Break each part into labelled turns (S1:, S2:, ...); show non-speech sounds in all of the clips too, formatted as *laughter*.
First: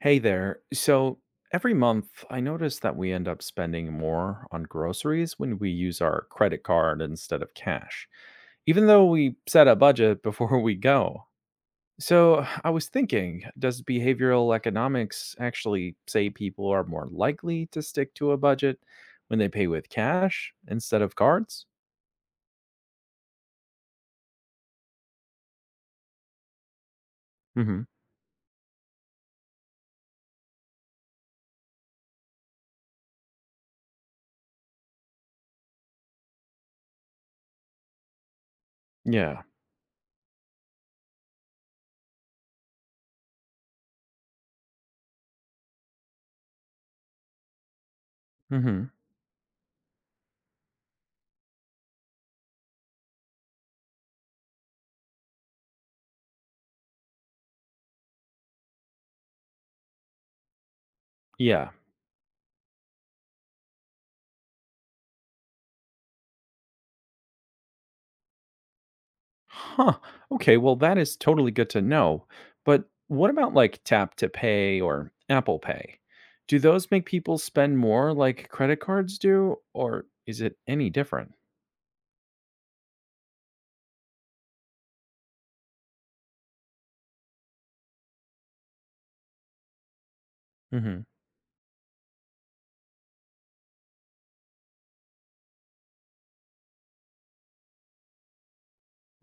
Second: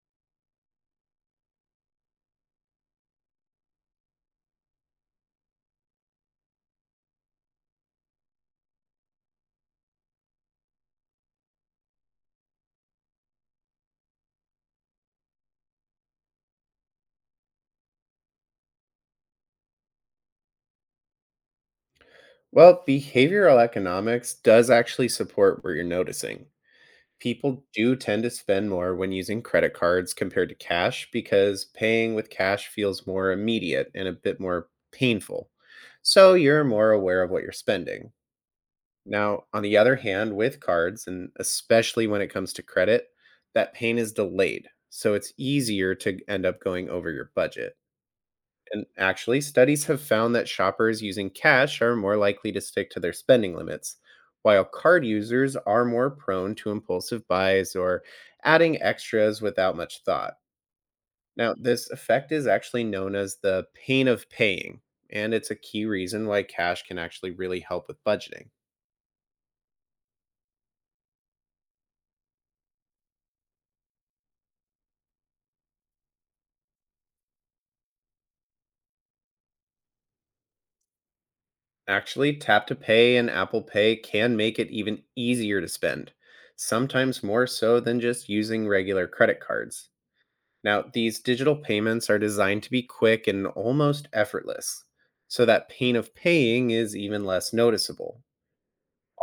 S1: Hey there. So every month, I notice that we end up spending more on groceries when we use our credit card instead of cash, even though we set a budget *laughs* before we go. So I was thinking, does behavioral economics actually say people are more likely to stick to a budget when they pay with cash instead of cards?
S2: Well, behavioral economics does actually support what you're noticing. People
S1: Hmm.
S2: do tend to spend more when using credit cards compared to cash because paying with cash feels more immediate and a bit more painful. So you're more aware of what you're spending.
S1: Yeah.
S2: Now, on the other hand, with cards, and especially when it comes to credit, that pain is delayed. So it's easier to end up going over your budget. And
S1: Hmm.
S2: actually, studies have found that shoppers using cash are more likely to stick to their spending limits, while card users are more prone to impulsive buys or adding extras without much thought. Now,
S1: Yeah.
S2: this effect is actually known as the pain of paying, and it's a key reason why cash can actually really help with budgeting.
S1: Huh. Okay. Well, that is totally good to know. But what about like Tap to Pay or Apple Pay? Do those make people spend more like credit cards do, or is it any different?
S2: Actually, Tap to Pay and Apple Pay can make it even easier to spend, sometimes more so than just using regular credit cards. Now,
S1: Hmm.
S2: these digital payments are designed to be quick and almost effortless, so that pain of paying is even less noticeable.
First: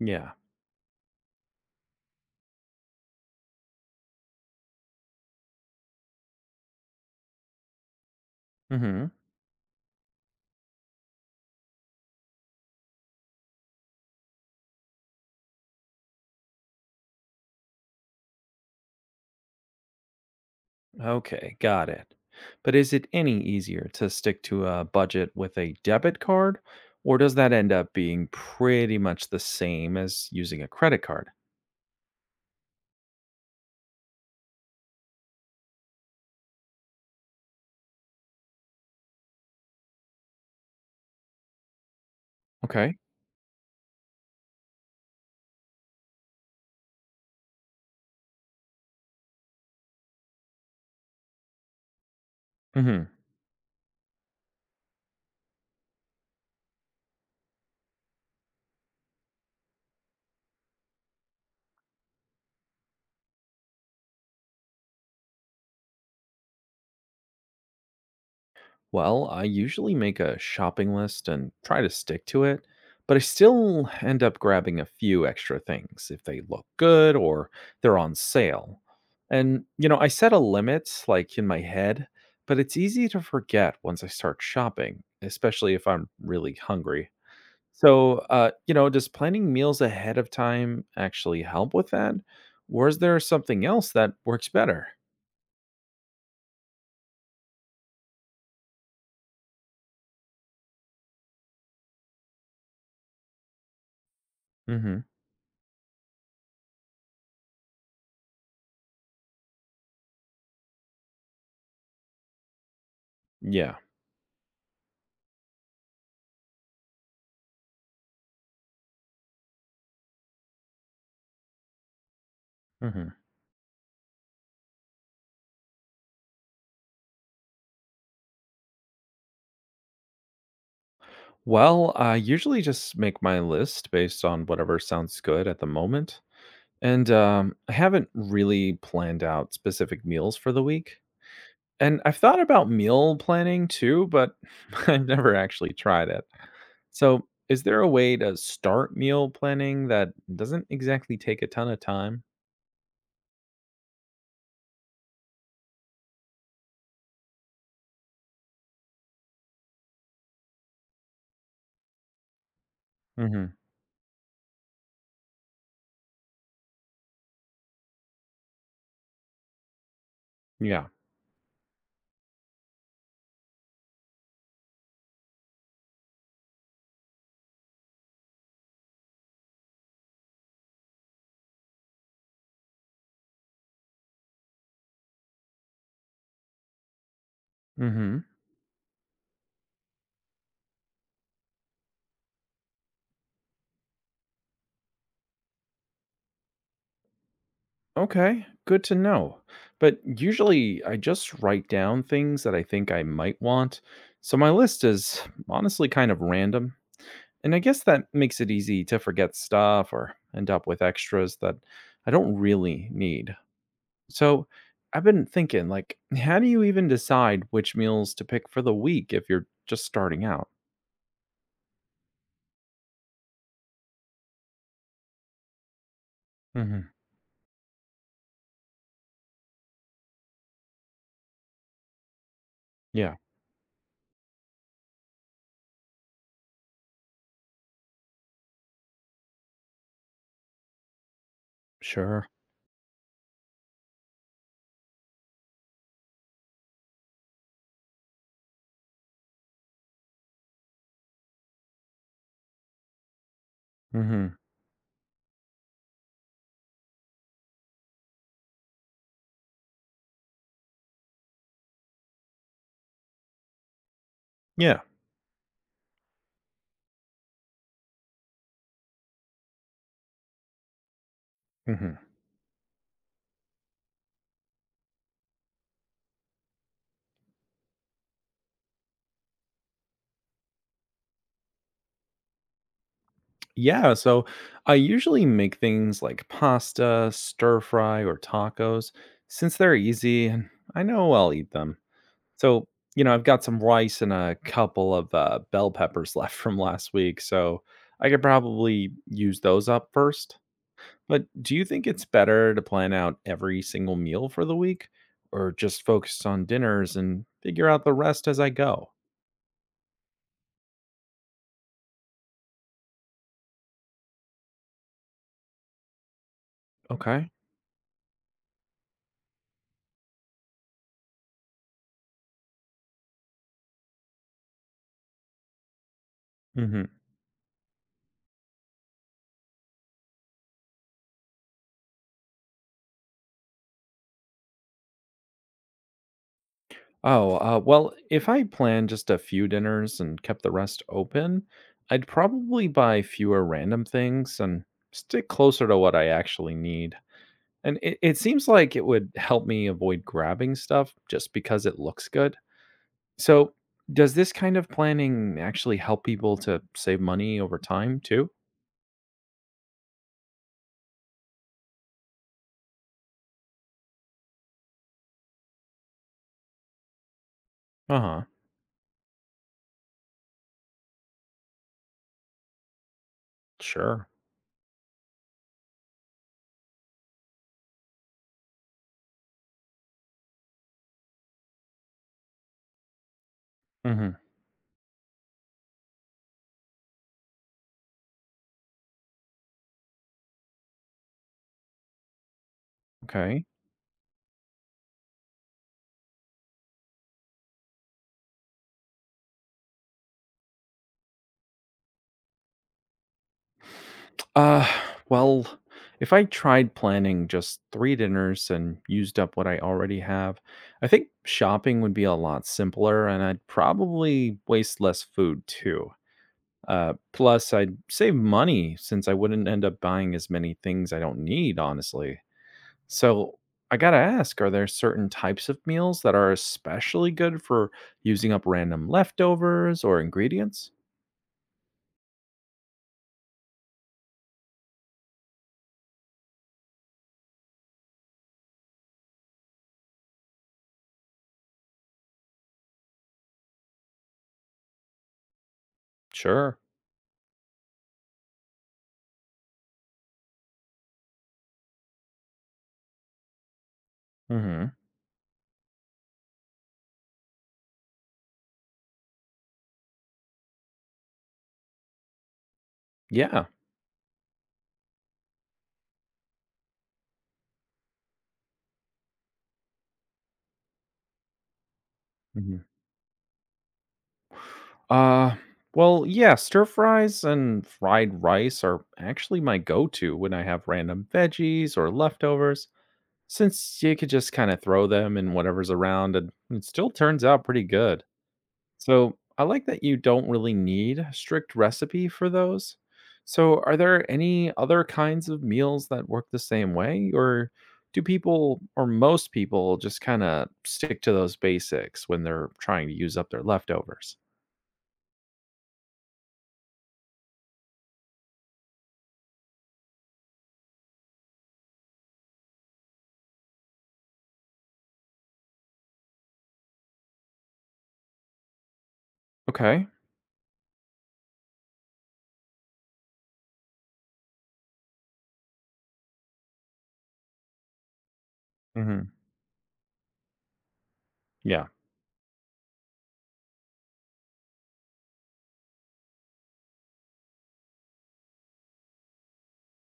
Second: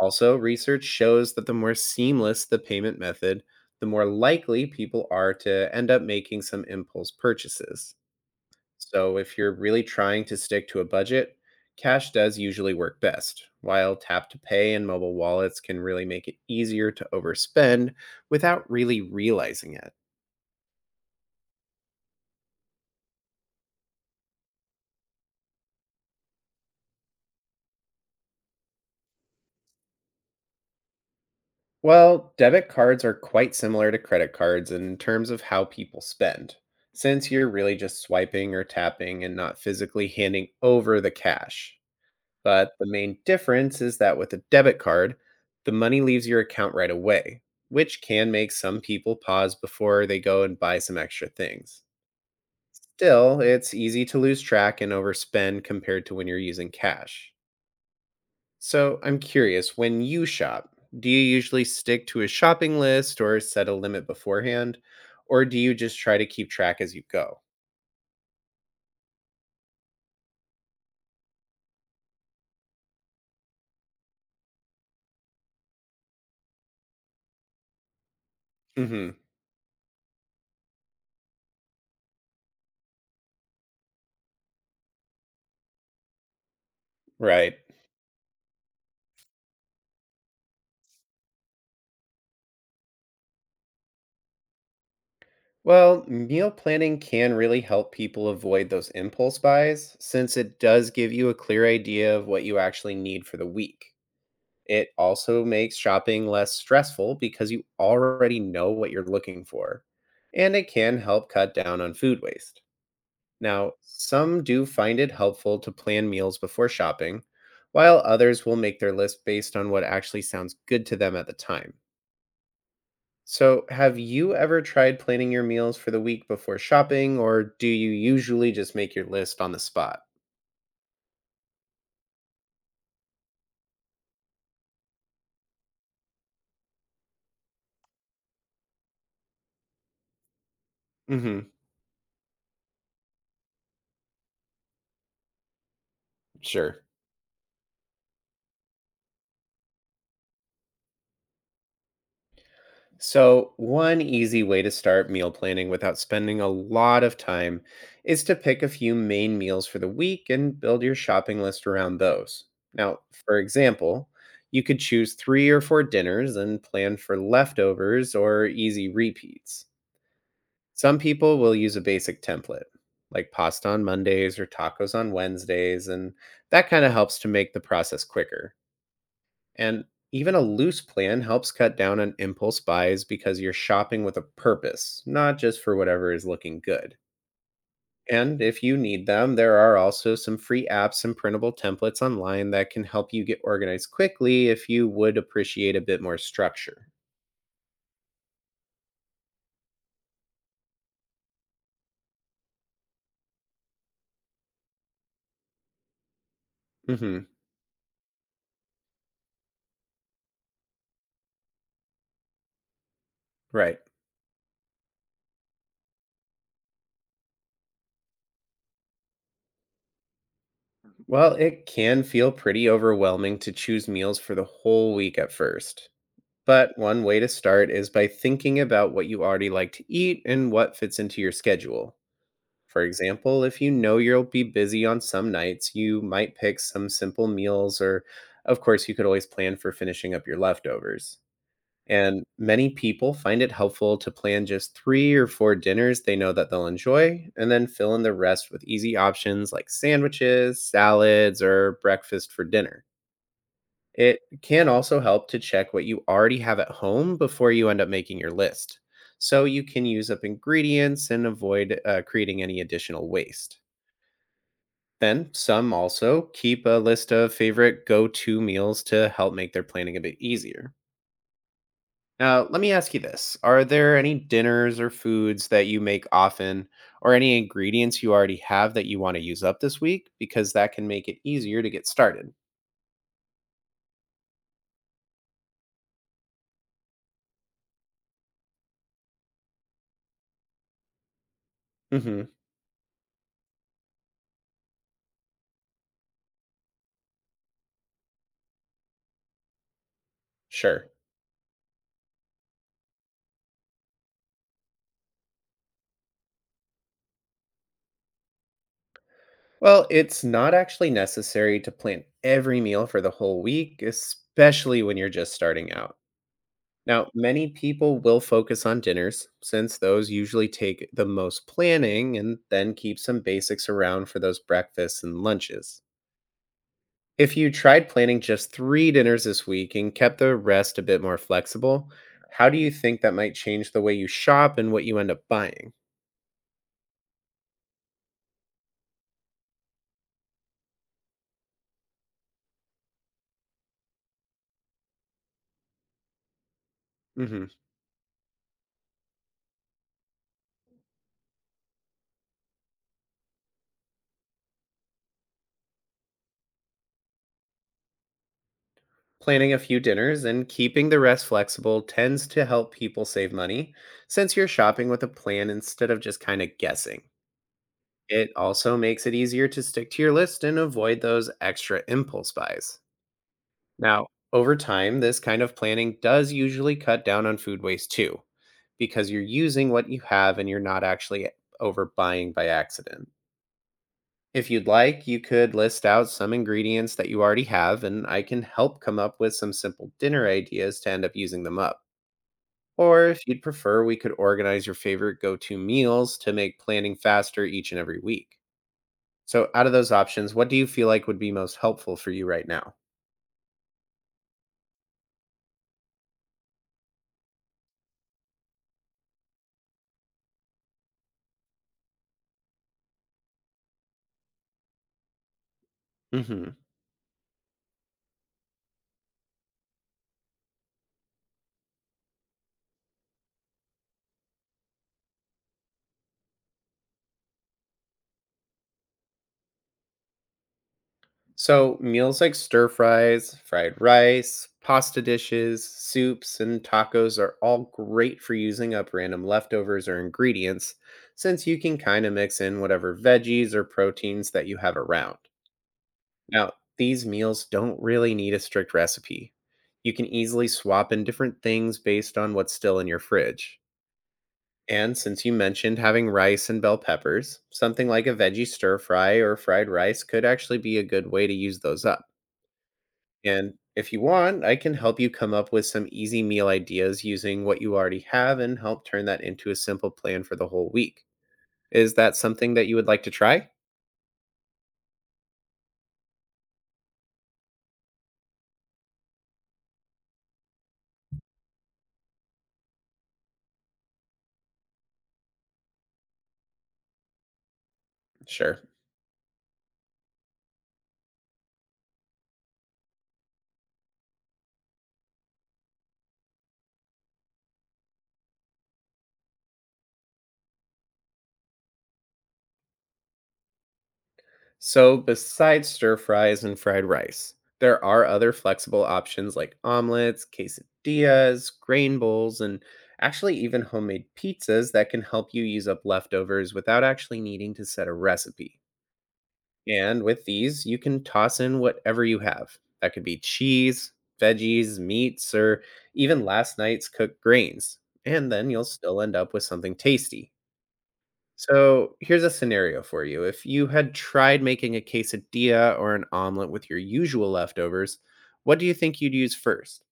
S1: Yeah.
S2: research shows that the more seamless the payment method, the more likely people are to end up making some impulse purchases.
S1: Hmm.
S2: So, if you're really trying to stick to a budget, cash does usually work best, while tap to pay and mobile wallets can really make it easier to overspend without really realizing it.
S1: Okay. Got it. But is it any easier to stick to a budget with a debit card, or does that end up being pretty much the same as using a credit card?
S2: Well, debit cards are quite similar to credit cards in terms of how people spend, since you're really just swiping or tapping and not physically handing over the cash. But the
S1: Okay.
S2: main difference is that with a debit card, the money leaves your account right away, which can make some people pause before they go and buy some extra things.
S1: Hmm.
S2: Still, it's easy to lose track and overspend compared to when you're using cash. So I'm curious, when you shop, do you usually stick to a shopping list or set a limit beforehand? Or do you just try to keep track as you go?
S1: Well, I usually make a shopping list and try to stick to it, but I still end up grabbing a few extra things if they look good or they're on sale.
S2: Hmm.
S1: And, you know, I set a limit like in my head, but it's easy to forget once I start shopping, especially if I'm really hungry.
S2: Right.
S1: So, you know, does planning meals ahead of time actually help with that? Or is there something else that works better?
S2: Well, meal planning can really help people avoid those impulse buys since it does give you a clear idea of what you actually need for the week.
S1: Mm
S2: It
S1: hmm.
S2: also makes shopping less stressful because you already know what you're looking for, and it can help cut down on food waste. Now,
S1: Yeah.
S2: some do find it helpful to plan meals before shopping, while others will make their list based on what actually sounds good to them at the time.
S1: Mm hmm.
S2: So, have you ever tried planning your meals for the week before shopping, or do you usually just make your list on the spot?
S1: Well, I usually just make my list based on whatever sounds good at the moment. And I haven't really planned out specific meals for the week.
S2: Mm hmm.
S1: And I've thought about meal planning too, but *laughs* I've never actually tried it.
S2: Sure.
S1: So, is there a way to start meal planning that doesn't exactly take a ton of time?
S2: So, one easy way to start meal planning without spending a lot of time is to pick a few main meals for the week and build your shopping list around those. Now, for
S1: Hmm.
S2: example, you could choose three or four dinners and plan for leftovers or easy repeats.
S1: Yeah.
S2: Some people will use a basic template, like pasta on Mondays or tacos on Wednesdays, and that kind of helps to make the process quicker. And even a loose plan helps cut down on impulse buys because you're shopping with a purpose, not just for whatever is looking good.
S1: Hmm.
S2: And if you need them, there are also some free apps and printable templates online that can help you get organized quickly if you would appreciate a bit more structure.
S1: Okay, good to know. But usually I just write down things that I think I might want, so my list is honestly kind of random.
S2: Hmm.
S1: And I guess that makes it easy to forget stuff or end up with extras that I don't really need.
S2: Right.
S1: So I've been thinking, like, how do you even decide which meals to pick for the week if you're just starting out?
S2: Well, it can feel pretty overwhelming to choose meals for the whole week at first. But
S1: Hmm.
S2: one way to start is by thinking about what you already like to eat and what fits into your schedule. For
S1: Yeah,
S2: example, if you know you'll be busy on some nights, you might pick some simple meals, or of course, you could always plan for finishing up your leftovers. And
S1: sure.
S2: many people find it helpful to plan just three or four dinners they know that they'll enjoy, and then fill in the rest with easy options like sandwiches, salads, or breakfast for dinner. It
S1: Hmm.
S2: can also help to check what you already have at home before you end up making your list. So you can use up ingredients and avoid creating any additional waste.
S1: Yeah.
S2: Then some also keep a list of favorite go to meals to help make their planning a bit easier.
S1: Mhm.
S2: Now, let me ask you this. Are there any dinners or foods that you make often, or any ingredients you already have that you want to use up this week? Because that can make it easier to get started.
S1: Yeah, so I usually make things like pasta, stir fry, or tacos since they're easy and I know I'll eat them.
S2: Hmm.
S1: So, you know, I've got some rice and a couple of bell peppers *laughs* left from last week, so I could probably use those up first.
S2: Sure.
S1: But do you think it's better to plan out every single meal for the week or just focus on dinners and figure out the rest as I go?
S2: Well, it's not actually necessary to plan every meal for the whole week, especially when you're just starting out. Now,
S1: Okay.
S2: many people will focus on dinners since those usually take the most planning and then keep some basics around for those breakfasts and lunches. If you tried planning just three dinners this week and kept the rest a bit more flexible, how do you think that might change the way you shop and what you end up buying?
S1: Oh, well, if I planned just a few dinners and kept the rest open, I'd probably buy fewer random things and stick closer to what I actually need.
S2: Hmm.
S1: And it seems like it would help me avoid grabbing stuff just because it looks good. So, does this kind of planning actually help people to save money over time too?
S2: Planning a few dinners and keeping the rest flexible tends to help people save money since you're shopping with a plan instead of just kind of guessing.
S1: Uh huh.
S2: It also makes it easier to stick to your list and avoid those extra impulse buys. Now,
S1: Sure.
S2: over time, this kind of planning does usually cut down on food waste too, because you're using what you have and you're not actually overbuying by accident.
S1: Mm hmm.
S2: If you'd like, you could list out some ingredients that you already have, and I can help come up with some simple dinner ideas to end up using them up. Or if you'd
S1: Okay.
S2: prefer, we could organize your favorite go to meals to make planning faster each and every week. So, out of those options, what do you feel like would be most helpful for you right now?
S1: Uh, well, if I tried planning just three dinners and used up what I already have, I think shopping would be a lot simpler and I'd probably waste less food too.
S2: Hmm.
S1: Plus, I'd save money since I wouldn't end up buying as many things I don't need, honestly. So, I gotta ask, are there certain types of meals that are especially good for using up random leftovers or ingredients?
S2: So, meals like stir fries, fried rice, pasta dishes, soups, and tacos are all great for using up random leftovers or ingredients since you can kind of mix in whatever veggies or proteins that you have around. Now,
S1: Sure.
S2: these meals don't really need a strict recipe. You can easily swap in different things based on what's still in your fridge.
S1: Mm hmm.
S2: And since you mentioned having rice and bell peppers, something like a veggie stir fry or fried rice could actually be a good way to use those up.
S1: Yeah.
S2: And if you want, I can help you come up with some easy meal ideas using what you already have and help turn that into a simple plan for the whole week. Is that something
S1: Mm-hmm.
S2: that you would like to try?
S1: Uh, well, yeah, stir fries and fried rice are actually my go to when I have random veggies or leftovers, since you could just kind of throw them in whatever's around and it still turns out pretty good.
S2: Sure.
S1: So I like that you don't really need a strict recipe for those. So, are there any other kinds of meals that work the same way, or do people or most people just kind of stick to those basics when they're trying to use up their leftovers?
S2: So, besides stir fries and fried rice, there are other flexible options like omelets, quesadillas, grain bowls, and actually even homemade pizzas that can help you use up leftovers without actually needing to set a recipe.
S1: Okay.
S2: And with these, you can toss in whatever you have. That could be cheese, veggies, meats, or even last night's cooked grains. And then you'll still
S1: Mhm.
S2: end up with something tasty.
S1: Yeah.
S2: So here's a scenario for you. If you had tried making a quesadilla or an omelet with your usual leftovers, what do you think you'd use 1st?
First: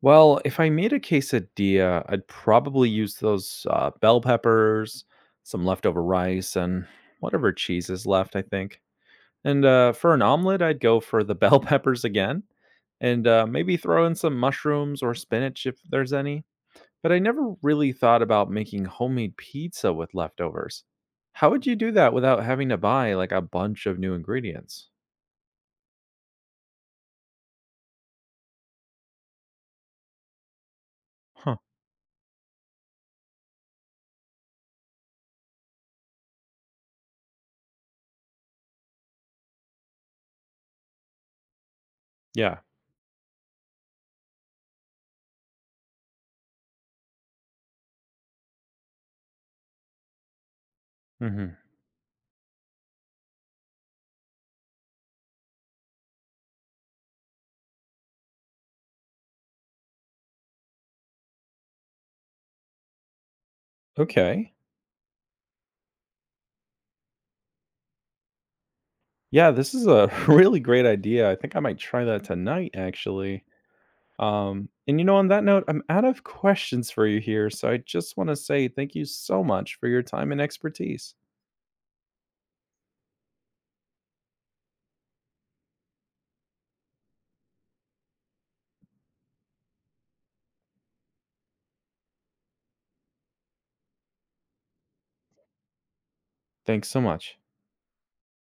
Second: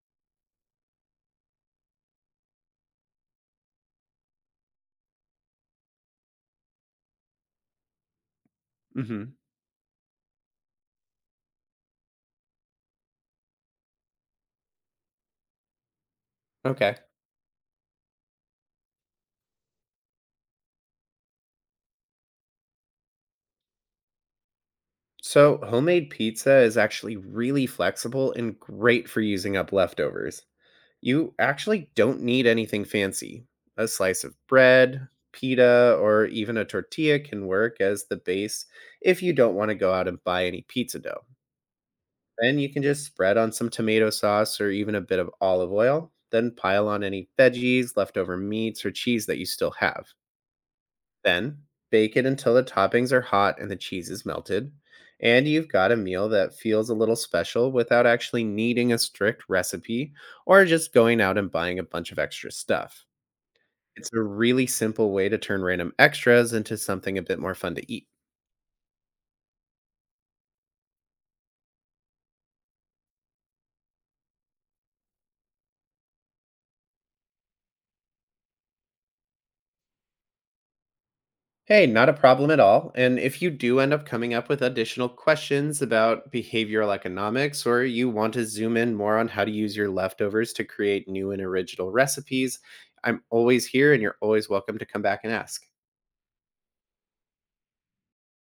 S1: Well, if I made a quesadilla, I'd probably use those bell peppers, some leftover rice, and whatever cheese is left, I think.
S2: Hmm.
S1: And for an omelet, I'd go for the *laughs* bell peppers again, and maybe throw in some mushrooms or spinach if there's any.
S2: Okay.
S1: But I never really thought about making homemade pizza with leftovers. How would you do that without having to buy like a bunch of new ingredients?
S2: So homemade pizza is actually really flexible and great for using up leftovers. You
S1: Huh.
S2: actually don't need anything fancy. A slice of bread, pita, or even a tortilla can work as the base if you don't want to go out and buy any pizza dough. Then
S1: Yeah.
S2: you can just spread on some tomato sauce or even a bit of olive oil, then pile on any veggies, leftover meats, or cheese that you still have.
S1: Hmm.
S2: Then bake it until the toppings are hot and the cheese is melted. And you've got a meal that feels a little special without actually needing a strict recipe or just going out and buying a bunch of extra stuff. It's a
S1: Okay.
S2: really simple way to turn random extras into something a bit more fun to eat.
S1: Yeah, this is a *laughs* really great idea. I think I might try that tonight, actually. And you know, on that note, I'm out of questions for you here. So I just want to say thank you so much for your time and expertise.
S2: Hey, not a problem at all. And if you do end up coming up with additional questions about behavioral economics, or you want to zoom in more on how to use your leftovers to create new and original recipes, I'm always here and you're always welcome to come back and ask.
S1: Thanks so much.